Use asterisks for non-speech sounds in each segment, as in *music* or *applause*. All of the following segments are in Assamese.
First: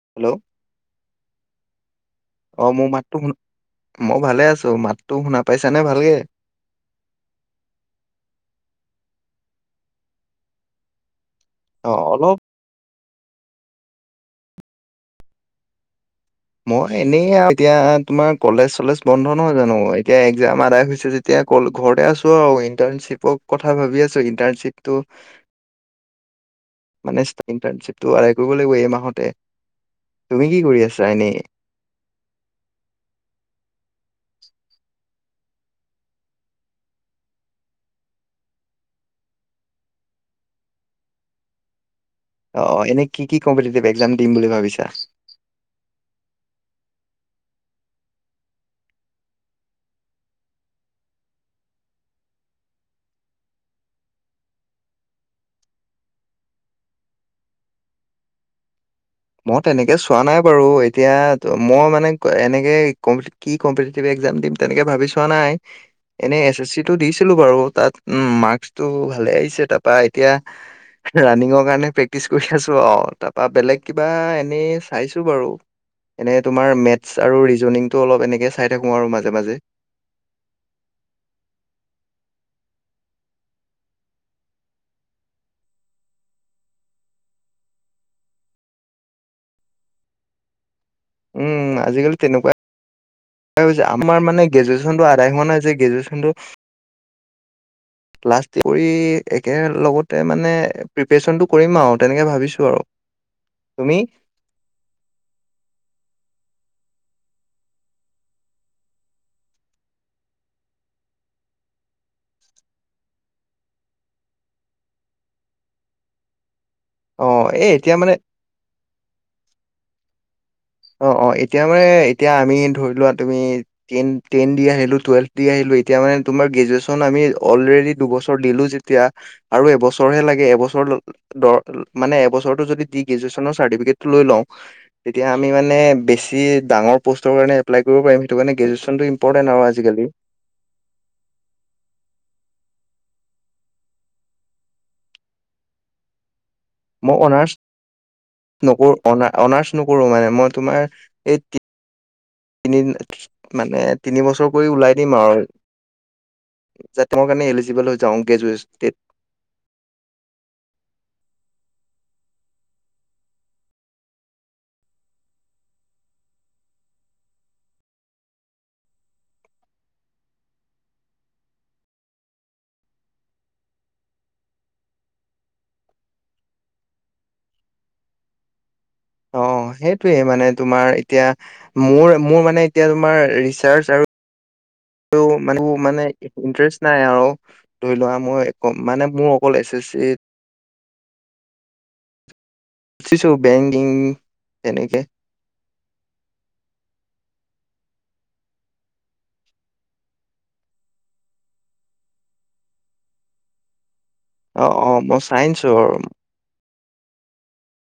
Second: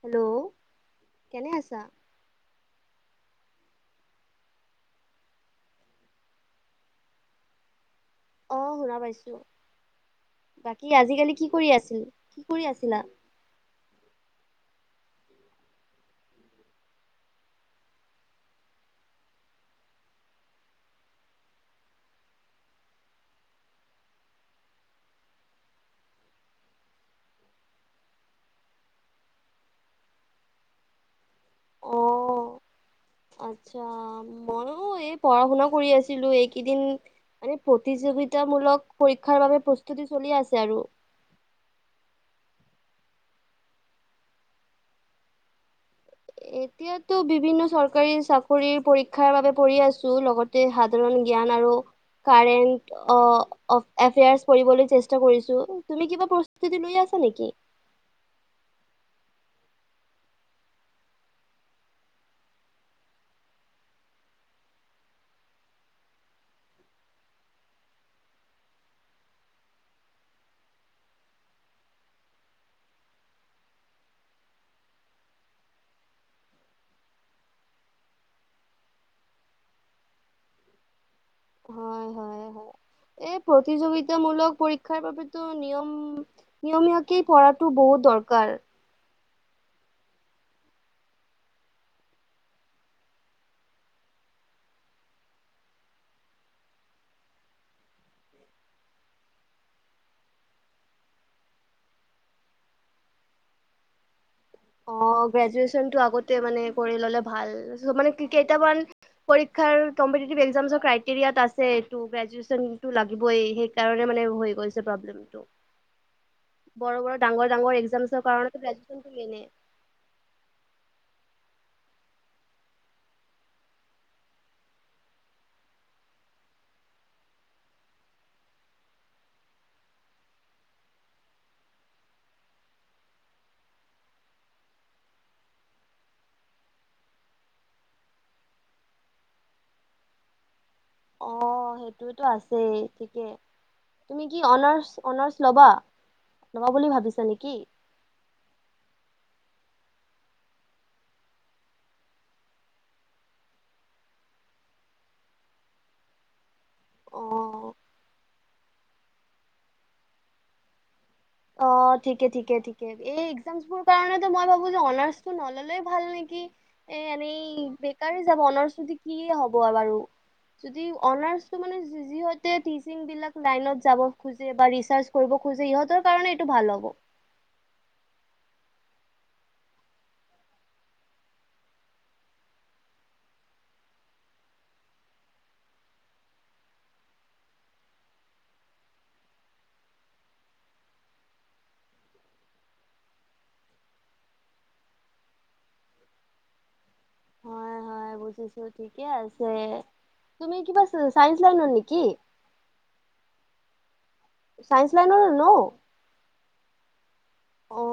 হেল্ল' কেনে আছা? টো, মই ভালে আছো মাতটো শুনা পাইছানে ভালকে? অ শুনা পাইছো, বাকী আজিকালি কি কি কৰি অ আছিল অলপ কি কৰি আছিলা? মই এনেই আৰু এতিয়া তোমাৰ কলেজ চলেজ বন্ধ নহয় জানো? এতিয়া একজাম আদায় হৈছে যেতিয়া ঘৰতে আছো আৰু ইণ্টাৰ্ণশ্বিপৰ কথা ভাবি আছো, ইণ্টাৰ্ণশ্বিপটো উ *inaudible* মানে ইণ্টাৰ্ণশ্বিপটো আদায় কৰিব লাগিব এই মাহতে। তুমি কি কৰি আছা এনে? অ। আচ্ছা, মইয়ো এই পঢ়া -শুনা কৰি আছিলো এইকেইদিন মানে প্ৰতিজ গীতামূলক পৰীক্ষাৰ বাবে প্ৰস্তুতি চলি আছে আৰু। অ এনেই কি কি কম্পিটিটিভ এক্সাম দিম বুলি ভাবিছা? এতিয়াতো বিভিন্ন চৰকাৰী চাকৰি পৰীক্ষাৰ বাবে পৰিঢ় আছো লগতে সাধাৰণ জ্ঞান আৰু। কাৰেনট এফেএৰ অ পঢ়িবলৈ চেষ্টা কৰি আছোঁ। তুমি কিবা পঢ়ি আ নেকি? মই তেনেকে চোৱা নাই বাৰু এতিয়া মই মানে এনেকে কমট কি কমপিটিটিভ এ জাম দিম তেনেকে ভাবি চোৱা নাই? এনেই এছ এছ চিটো দিছিলো বাৰু, তাত উম মাৰ্কচটো ভালে আহিছে তাৰপৰা এতিয়া ৰানিঙৰ কাৰণে প্ৰেক্টিচ কৰি আছো আৰু তাৰপা বেলেগ কিবা এনেই চাইছো বাৰু। এনে তোমাৰ মেথছ আৰু ৰিজনিংটো অলপ এনেকে চাই থাকোঁ আৰু মাজে মাজে। হয় হয়। হয় এই প্ৰতিযোগিতামূলক পৰীক্ষাৰ বাবেতো নিয়ম নিয়মীয়াকেই পঢ়াটো বহুত দৰ কাল উম আজিকালি তেনেকুৱা আমাৰ মানে গ্ৰেজুৱেশ্যনটো আদায় হোৱা নাই যে গ্ৰেজুৱেশ্যনটো ক্লাষ্ট কৰি একেলগতে মানে প্ৰিপেৰেচনটো কৰিম আৰু তেনেকে ভাবিছো আৰু। তুমি? অ গ্ৰেজুৱেচনটো আগতে মানে কৰি ললে ভাল, মানে কেইটামান পৰীক্ষাৰ কম্পিটিটিভ একজামছৰ ক্ৰাইটেৰিয়াত আছে টো গ্ৰেজুৱেনটো লাগিবই সেইকাৰণে মা নে হৈ গৈছে প্ৰব্লেমটো। বৰ -বৰ অ ডাঙৰ এ -ডাঙৰ এতিয়া মানে একজামছৰ কাৰনে গ্ৰেজুৱেচনটো *inaudible* অ অ এতিয়া মানে এতিয়া আমি ধৰি লোৱা তুমি টেন টেন দি আহিলো টুৱেল্ভ দি আহিলো তেতিয়া মানে তোমাৰ গ্ৰেজুৱেচন আমি অলৰেদি দুবছৰ দিলো যেতিয়া আৰু এবছৰে লাগে এবছ টোৰ দৰ মানে এবছৰত যদি গ্ৰেজুৱেচনৰ চাৰ্টিফিকেট টো লৈ লও তেতিয়া আমি মানে বেছি ডাঙৰ প'ষ্টৰ কাৰণে এপ্লাই কৰিব পাৰিম সেইটো কাৰণে গ্ৰেজুৱেচনটো ইম্পৰ্টেন্ট আৰু আজিকালি। অ সেইটোতো আছেই ঠিকেই। তুমি কি অনাৰ্চ অনাৰ্চ ল'বা? ল'বা বুলি মই ভাবিছা নেকি অনাৰ্চ নকৰো অনা অনাৰ্চ নকৰো মানে মই তোমাৰ এই তি তিনি মানে তিনি বছৰ কৰি ওলাই দিম আৰু। যাতে মোৰ কাৰণে অ এলিজিবল হৈ যাওঁ গ্ৰেজুৱেচ গে *inaudible* অ ঠিকে ঠিকে ঠিকে এই একজামচবোৰ কাৰনে মই ভাবো যে অনাৰ্চটো নললেই ভাল নেকি? কি, এ এনেই বেকাৰে যাব অনাশ্ৰুতি কি হব বাৰু? অনাৰ্ছটো মানে যি যি হৈতে টিছিং বিলাক লাইনত যাব খোজে বা ৰিচাৰ্চ কৰিব খোজে ইহঁতৰ কাৰণে এইটো ভাল হ'ব। অ সেইটোৱে মানে তোমাৰ এতিয়া মোৰ মোৰ মানে এতিয়া তোমাৰ ৰিচাৰ্চ আৰু *inaudible* মোৰ মানে ইন্টাৰেষ্ট নাই আৰু ধৰি লোৱা মই মানে মোৰ অকল এছ এছ চিত *inaudible* *unintelligible* বেংকিং তেনেকে হয় হয় বুজিছো ঠিকে আছে তুমি কিবা চাইন্স লাইন নেকি *unintelligible* অ অ চাইন্স মই লাইনৰ ন? চাইন্সৰ অ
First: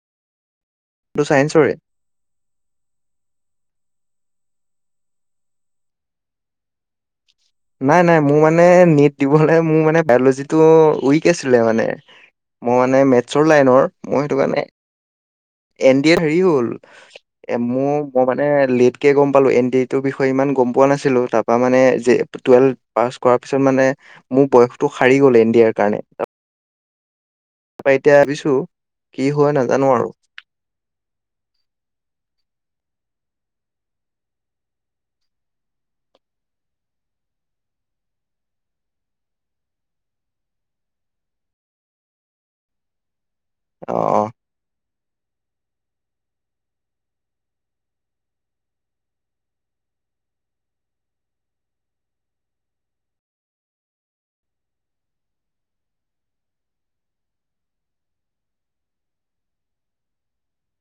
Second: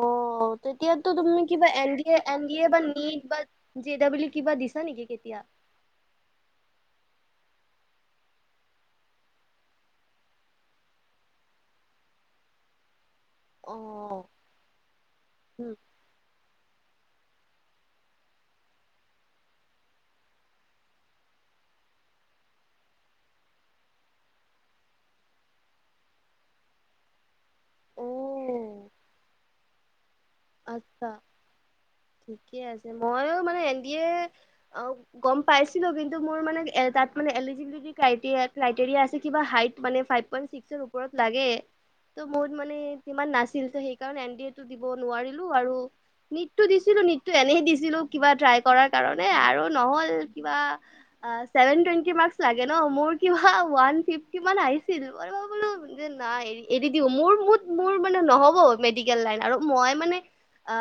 তেতিয়াতো টো তুমি কিবা চাইন্সৰে N D A, N D A বা নিট বা জি দাবলিত। কিবা দিছা নেকি কেতিয়া? নাই নাই মোৰ মানে নীট দিবলৈ মোৰ মানে বায়লজিটো উইক আছিলে মানে। মই মানে মেথছৰ লাইনৰ। মই অ সেইটো কাৰণে উম, এন ডি এত হেৰি হ'ল। *unintelligible* এ মোৰ মই মানে লেট কে গম পালো এন ডি এৰ বিষয়ে ইমান গম পোৱা নাছিলো। তাপা মানে যে টুৱেলভ পাছ কৰাৰ পিছত মানে মোৰ বয়সটো সাৰি গ'ল এন ডি এ ৰ কাৰণে। তাপা এতিয়া ভাবিছো, অ কি হয় নাজানো আৰু। আচ্ছা। ঠিকে আছে মইও মানে এতিয়াই গম পাইছো কিন্তু মোৰ মানে এ তাত মানে এলিজিবিলিতী কাইটিয়া ফ্লাইটেৰিয়া আছে। কিবা হাইত মানে ফাইভ পইন্ট ছিক্স ৰ উপৰত লাগে। ত মত মানে ইমান নাছিল। ত অ সেইকাৰণে এন অ ডি এটো দিব নোৱাৰিলো। আৰু নীটটো দিছিলো নীটটো এনে দিছিলো। কিবা ট্ৰাই কৰাৰ কাৰণে আৰু নহল কিবা। ছেভেন টুৱেণ্টি মাৰ্ক্স লাগে ন। মোৰ কিবা ওৱান ফিফটি মান আহিছিল *unintelligible* নাই এৰি দিওঁ। মোৰ মুত মোৰ মানে নহ'ব মেডিকেল লাইন আৰু মই মানে অ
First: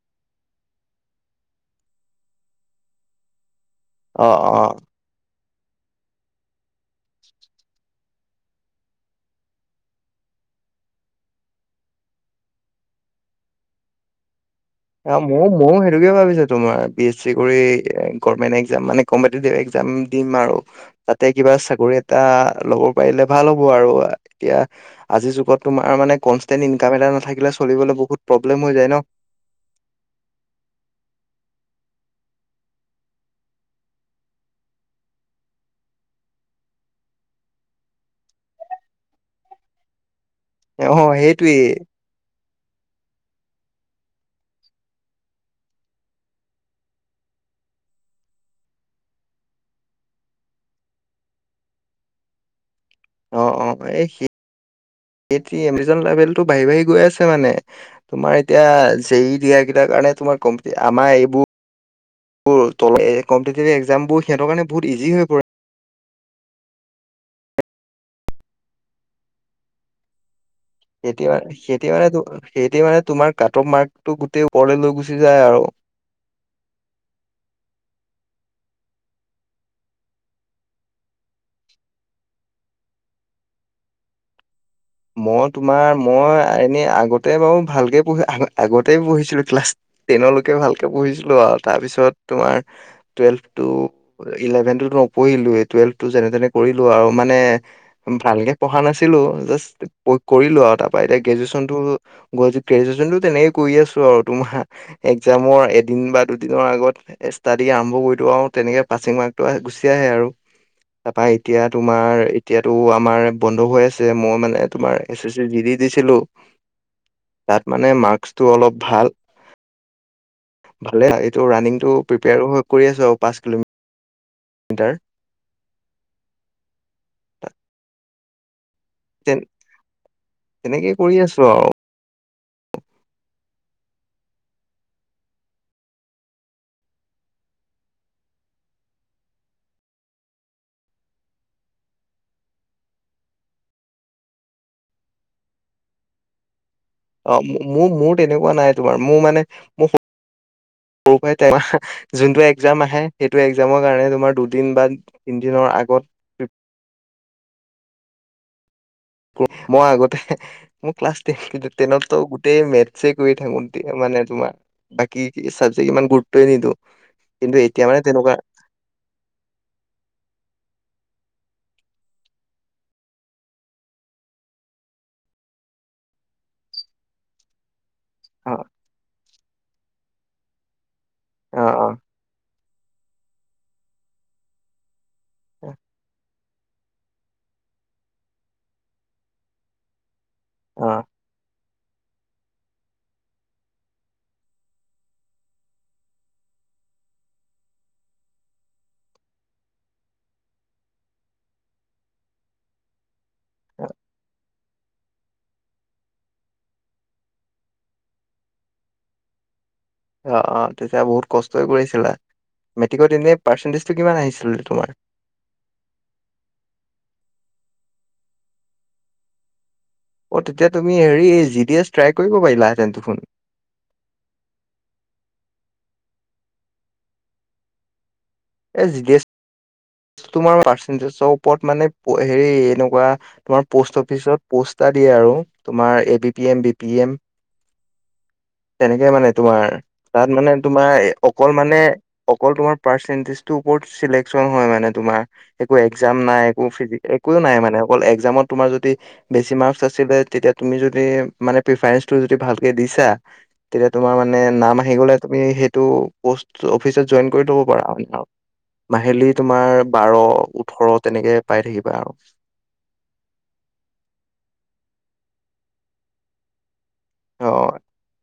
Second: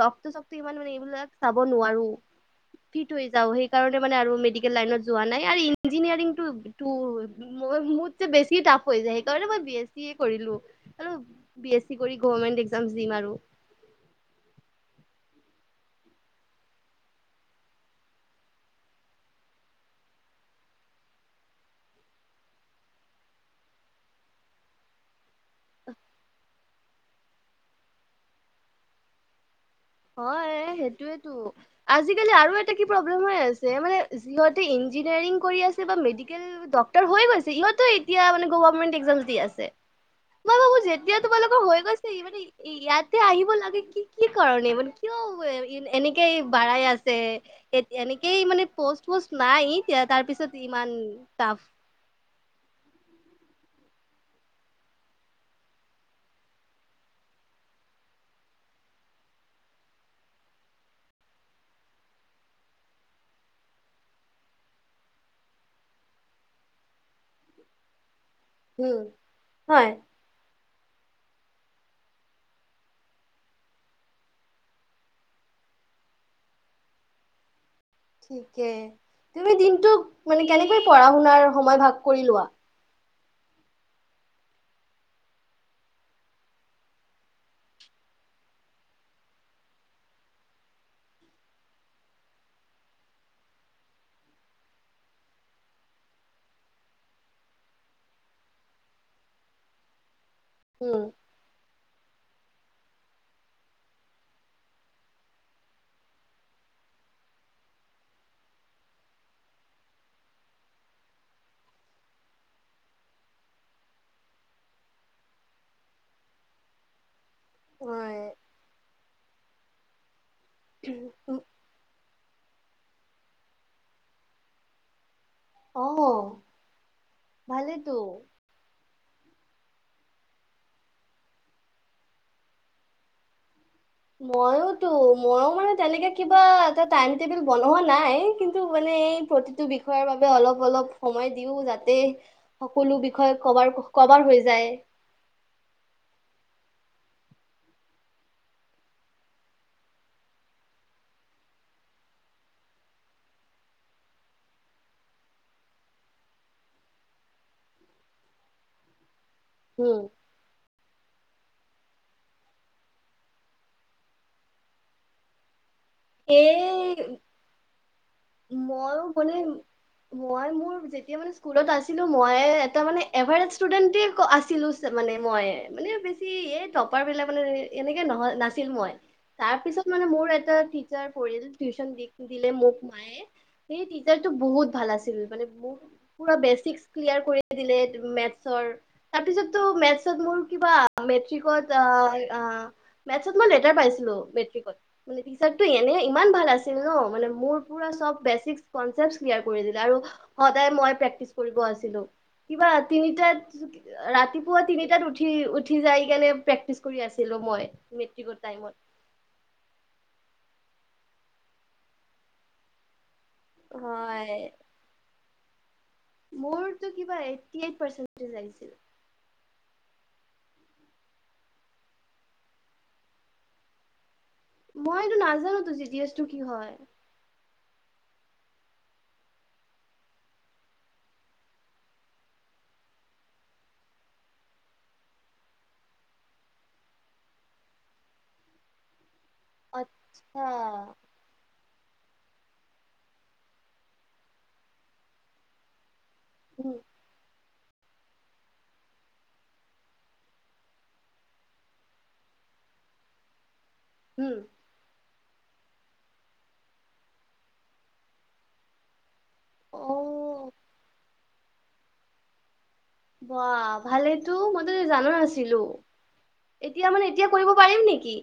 ৰক্ত চক্ত ইমান মানে এইবিলাক চাব নোৱাৰো। ফিট হৈ যাও সেই কাৰণে মানে অ আৰু অ মেডিকেল লাইনত যোৱা নাই। ইয়াৰ ইঞ্জিনিয়াৰিং টো টো মই মুট চে বেছি টাফ হৈ যায়। সেইকাৰণে মই বি এছ চি এ কৰিলো। আৰু বি এছ চি কৰি গৱৰ্মেন্ত একজাম দিম আৰু। অ ময়ো ময়ো সেইটোকে ভাবিছো তোমাৰ বি এছ চি কৰি গভমেণ্ট একজাম মানে কম্পটিভ একজাম। দিম আৰু তাতে কিবা চাকৰি এটা ল'ব পাৰিলে ভাল হ'ব আৰু এতিয়া আজিৰ যুগত তোমাৰ মানে কনচটেণ্ট ইনকাম এটা নাথাকিলে চলিবলৈ বহুত প্ৰব্লেম হৈ যায় ন। *unintelligible* হয় সেইটোয়েটো। আজিকালি আৰু এটা কি প্ৰব্লেম আছে মানে। যিহতে ইঞ্জিনিয়াৰিং কৰি আছে বা মেডিকেল, ডক্টৰ হৈ গৈছে। সিহঁতেও এতিয়া মানে গভাৰমেণ্ট একজাম দি আছে। মই ভাবো অ যেতিয়া সেইটোৱেই তোমালোকৰ হৈ গৈছে ইমানে ই ইয়াতে আহিব লাগে কি কি কাৰণে মানে। কিয় এনেকেই বাঢ়াই আছে এ এনেকেই মানে পষ্ট পষ্ট নাই। এয়া তাৰ পিছত ইমান তাফ। অ অ এ হি এটি এভিজন লেবেলটো বাঢ়ি বাঢ়ি গৈ আছে মানে। তোমাৰ এতিয়া জেৰি দিয়া কেইটা। কাৰণে তোমাৰ কমটি আমাৰ এইবু বো কম্পিটিটিভ এক্সামবো সিহঁতৰ কাৰণে বহুত ইজি হৈ পৰে। উম হয়। সেইতিয়াৰ সেইতিয়াৰে ত সেইটিয়াৰ মানে তোমাৰ কাট অফ মাৰ্কটো গোটেই ওপৰলে লৈ গুচি যায় আৰু। *unintelligible* থিকে। তুমি দিনটোক মানে কেনেকৈ পঢ়া শুনাৰ সময় ভাগ কৰি লোৱা? মই তোমাৰ মই এনে আগতে বাৰু ভালকে পঢ়ি আগ আগতে পঢ়িছিলো। ক্লাছ টেনলৈকে ভালকে পঢ়িছিলো আৱ। তাৰপিছত তোমাৰ টোৱেলভটো ইলেভেনটো নপঢ়িলোৱে। টুৱেলভ টো যেনে তেনে কৰিলো আৱ মানে ভালকে পঢ়া নাছিল। জাস্ত কৰিলো আৱ তাপা উম এতিয়া গ্ৰেজুৱেশ্যনটো গ গ্ৰেজুৱেচনটো তেনেকে কৰি আছো আউ তোমাৰ একজামৰ এদিন বা দুদিনৰ আগত। এ ষ্টাডি আৰম্ভ কৰিদিও আউ তেনেকে পাছিং মাৰ্কটো আহ গুচি আহে আৰু। তাপা এতিয়া তোমাৰ এতিয়াতো আমাৰ বন্ধ হৈ আছে। মই মানে তোমাৰ S S C G D দিছিলো। তাত মানে হয় মাৰ্কচটো অলপ ভাল ভালে এইটো ৰাণিংটো প্ৰিপেয়াৰো কৰি আছো আৰু পাঁচ কিলো মিটাৰ। অ ভালেতো তে তেনেকে কৰি আছোঁ আৰু। মইতো মইয়ো মানে তেনেকে কিবা এটা টাইম টেবুল বনোৱা নাই। কিন্তু মানে প্ৰতিটো বিষয়ৰ বাবে অলপ অলপ সময় দিওঁ যাতে সকলো বিষয়ে কবাৰ কভাৰ হৈ যায়। অ মোৰ মোৰ তেনেকুৱা নাই তোমাৰ মোৰ মানে মোৰ সৰু পৰাই তোমাৰ যোনটো একজাম আহে সেইটো এক্জামৰ কাৰণে তোমাৰ দুদিন বা তিনদিন। অ আগত। *inaudible* মই আগতে এহে। মোৰ ক্লাছ টেন কিন্তু টেনতো গোটেই মেথ কৰি থাকোঁ মানে তোমাৰ বাকী। ইমান গুৰুত্বয়ে নিদিওঁ সেয়ে কিন্তু এতিয়া মানে তেনেকুৱা্ মইও মানে। মই মোৰ যেতিয়া মানে স্কুলত আছিলোঁ। মই এটা মানে এভাৰেষ্ট ষ্টুডেন্ট আছিলোঁ। মানে মই মানে বেছি এই টপাৰ বিলাক মানে। এনেকে নহ অ নাছিল মই তাৰ পিছত মানে মোৰ এটা টি অ অ টিউশচন দিলে মোক মায়ে সেই টিচাৰ টো বহুত ভাল আছিল। মানে মোক পুৰা বেচিক্স ক্লিয়াৰ কৰি দিলে মেথচৰ তাৰ পিছত ত মেথচত। ত মোৰ কিবা অ মেট্ৰিকত। ত মেথচত মই লেটাৰ পাইছিলোঁ মেট্ৰিকত মে টিচাৰটো এনে ইমান ভাল আছিল। এনেকুৱা মানে মোৰ পুৰা চব। বেক্সিচ কনচেপ্ট ক্লিয়াৰ কৰি দিলে। আৰু মই প্ৰেকটিচ কৰিব আছিলোঁ। কিবা তিনিটা ৰাতিপুৱা পুৱা তিনিটাত উঠি উঠি যাই কেনে প্ৰেক্টিচ কৰি আছিলোঁ মই মেট্ৰিকৰ টাইমত। *unintelligible* অ অ তেতিয়া বহুত কষ্টই কৰিছিলা। মেট্ৰিকত এনেই পাৰ্চেন্টেজ টো কিমান আহিছিলে তোমাৰ? মোৰত কিবা এইটি এইট পাৰ্চেন্টেজ আহিছে। অ তেতিয়া তুমি হেৰি এই জি ডি এছ ট্ৰাই কৰিব পাৰিলাহেঁতেন দেখোন। মই এইটো নাজানো তো জি ডি এছটো কি হয়? এ জি ডি এছ তোমাৰ পাৰ্চেন্টেজ ওপৰত মানে হেৰি এনেকুৱা তোমাৰ পষ্ট অফিচত পষ্ট দিয়ে আৰু তোমাৰ A B P M B P M. *unintelligible* তেনেকে মানে তোমাৰ তাত আচ্ছা মানে তোমাৰ অকল মানে অকল তোমাৰ পাৰ্চেন্টেজ টোৰ ওপৰত শ্লেকচন হ'য় তোমাৰ সেইটোৱেই। একজাম নাই একো উম ফিজ একো নাই মানে। একাজমত তোমাৰ যদি বেছি মাৰ্ক আছিলে, তেতিয়া তুমি যদি মানে প্ৰিফাৰেনচ যদি ভালকে দিছা তেতিয়া তোমাৰ উম মানে নাম আহি গ'লে। তুমি সেইটো পষ্ট অফিচত জইন কৰি ল'ব পাৰা। মাহিলিত তোমাৰ বাৰ অ' ওঠৰ তেনেকে পাই থাকিবা আৰু। বা ভালেইটো মইতো জানাই নাছিলোঁ। এতিয়া মানে এতিয়া কৰিব অ', পাৰিম নেকি?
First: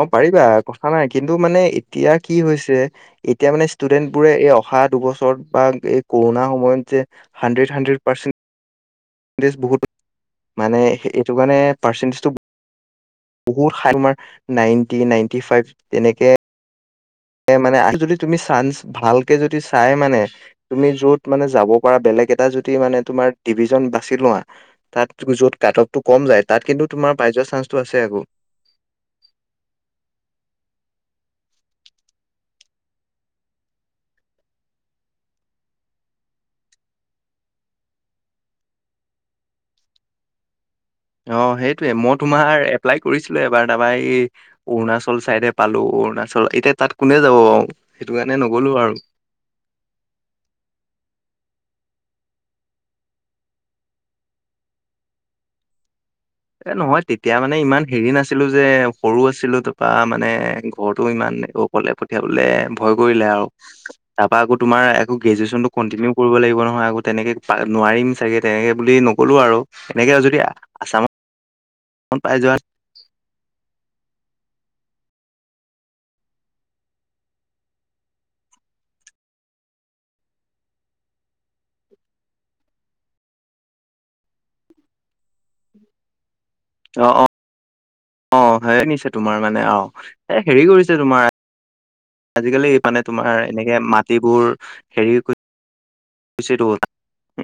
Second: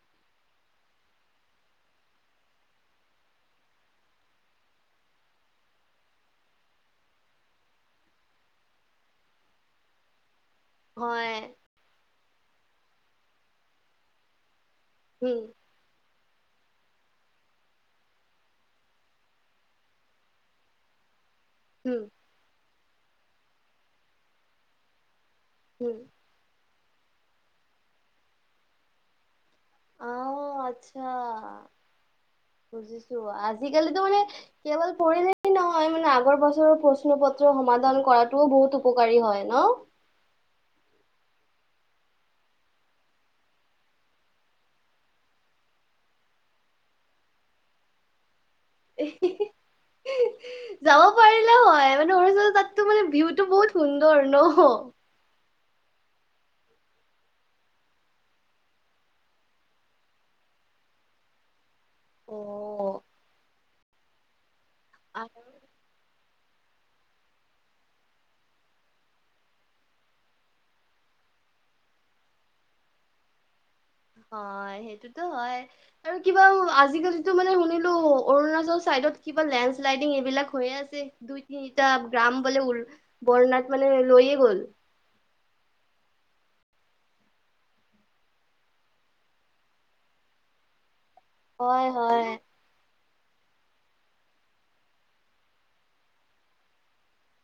অ পাৰিবা কথা নাই কিন্তু মানে এতিয়া কি হৈছে এতিয়া মানে ষ্টুডেন্ট বোৰে এই অহা দুবছৰত বা এই কৰোণাৰ সময়ত যে হাণ্ড্ৰেড হাণ্ড্ৰেড পাৰ্চেন্টেজ। বহু মানে হয় এইটো কাৰণে পাৰ্চণ্টেজটো বহুত তোমাৰ নাইনটি উম নাইনটি ফাইভ তেনেকে মানে আৰু যদি তুমি চাঞ্চ ভালকে যদি চাই মানে তুমি যত মানে যাব পৰা উম, বেলেগ এটা যদি মানে তোমাৰ ডিভিজন বাছি লোৱা তাত য'ত উম। কাটপটো কম যায় তাত কিন্তু তোমাৰ পাই যোৱা চান্সটো আছে আকৌ। অহ, আচ্ছা। বুজিছো আজিকালিতো মানে কেৱল পঢ়িলে নহয় মানে আগৰ বছৰৰ প্ৰশ্ন পত্ৰ সমাধান কৰাটোও বহুত উপকাৰী হয় ন'? অহ, সেইটোৱে মই তোমাৰ এপ্লাই কৰিছিলো এবাৰ তাৰপা এই অৰুণাচল চাইডে পালো। অৰুণা চল এতিয়া তাত কোনে যাব সেইটো কাৰণে নগলো আৰু। যাব পাৰিলা হয় মানে অৰুণাচল তাততো মানে ভিউটো বহুত সুন্দৰ ন', *inaudible* এ নহয় তেতিয়া মানে ইমান হেৰি নাছিলো যে, সৰু আছিলো তাপা মানে ঘৰটো ইমান অ অকলে পঠিয়াবলে ভয় অ'। কৰিলে আও তাৰপা গোট তোমাৰ একো আৰু গ্ৰেজুৱেশ্যনটো কণ্টিনিউ কৰিব লাগিব ন। নহয় আকৌ তেনেকে নোৱাৰিম চাগে তেনেকে বুলি নগলো আৰু এনেকে যদি আচামত মন পাই যোৱাত *unintelligible* হয়, সেইটোতো হয় আৰু কিবা আজিকালিতো মানে শুনিলো অৰুণাচল চাইদ কিবা লেণ্ড শ্লাইডিং এইবিলাক হৈ আছে দুই, তিনিটা গ্ৰাম বোলে *unintelligible* লৈয়ে গ'ল। অ', -অ', - অ', ভাৱে নিছে তোমাৰ মানে আও এ হেৰি কৰিছে তোমাৰ হয়, হয়। *inaudible* আজিকালি এই মানে তোমাৰ এনেকে মাটিবোৰ হেৰি কোচিটো হ'ল।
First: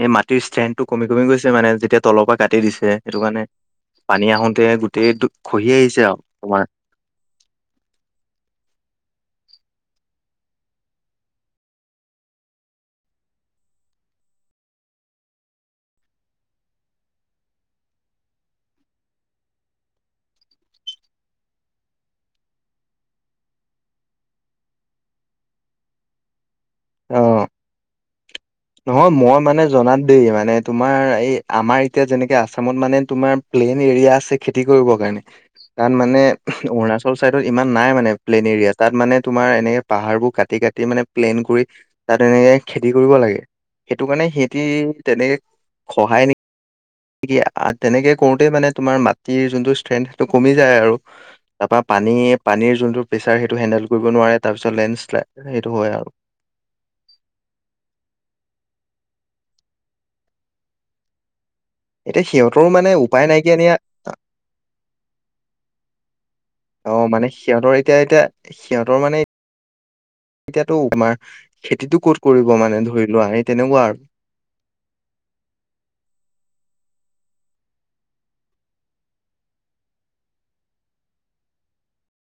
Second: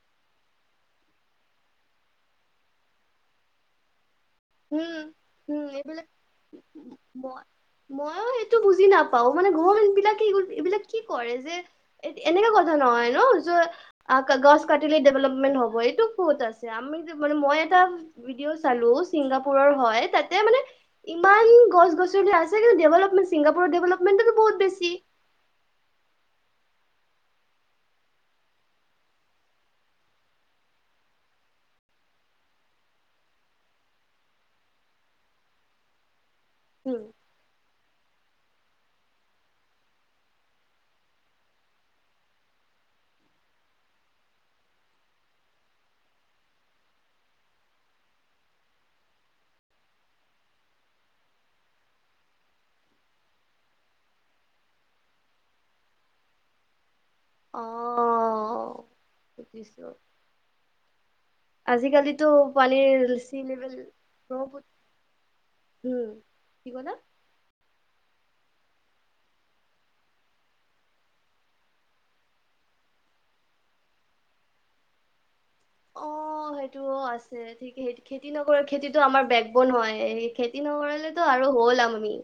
এই মাটিৰ ষ্ট্ৰেন্থটো কমি কমি গৈছে মানে যেতিয়া তলৰ পৰা কাটি দিছে সেইটো কাৰণে পানী আহোতে উম, গোটেই উম, খহি আহিছে এইবিলাক আৰু তোমাৰ মই ময়ো সেইটো বুজি নাপ- পাওঁ মানে গভৰমেন্ট বিলাকে এই এইবিলাক কি কৰে যে, এনেকা কথা নহয় ন' য গছ কাটিলে ডেভলপমেন্ট হ'ব এইটো ক'ত আছে আমি মানে মই এটা ভিডিঅ' চালো ছিংগাপুৰৰ হয় তাতে মানে ইমান গছ -গছনি আছে কিন্তু ডেভলপমেণ্ট ছিংগাপুৰত ডেভলপমেণ্টটো বহুত বেছি *inaudible* অহ নহয় মই মানে জনাত দেই মানে তোমাৰ এই আমাৰ এতিয়া যেনেকে আছামত মানে তোমাৰ প্লেন এৰিয়া আছে খেতি কৰিবৰ কাৰণে তাত মানে উম, অৰুণাচল চাইদৰ ইমান নাই মানে প্লেইন এৰিয়া তাত মানে তোমাৰ এনেকে পাহাৰ বোৰ কাটি -কাটি মানে প্লেইন কৰি তাত এনেকে খেতি কৰিব লাগে সেইটো কাৰণে সিহঁতি তেনেকে খহায় নি কি তেনেকে কৰোতে মানে তোমাৰ মাটিৰ যোনটো ষ্ট্ৰেংথ সেইটো কমি যায় আৰু তাৰপা পানী- পানীৰ যোনটো প্ৰেচাৰ সেইটো হেণ্ডেল কৰিব নোৱাৰে তাৰ পিছত লেণ্ড শ্লাইড সেইটো হয় আও। *inaudible* অহ *unintelligible* এতিয়া আজিকালিটো সিহঁতৰো মানে পানীৰ উপায় নাইকিয়া নিয়া চিলেবেল ব্ৰহ্মপু *unintelligible* হম অহ, মানে সিহঁতৰ এতিয়া -এতিয়া সিহঁতৰ মানে এতিয়াতো তোমাৰ খেতিটো ক'ত কৰিব মানে ধৰি লোৱা সেই তেনেকুৱা আৰ অহ অহ, সেইটোও আছে ঠিক সেই খেতি নকৰে খেতিটো আমাৰ বেক বন হয় খেতি নকৰালেতো আৰু হ'ল আমনি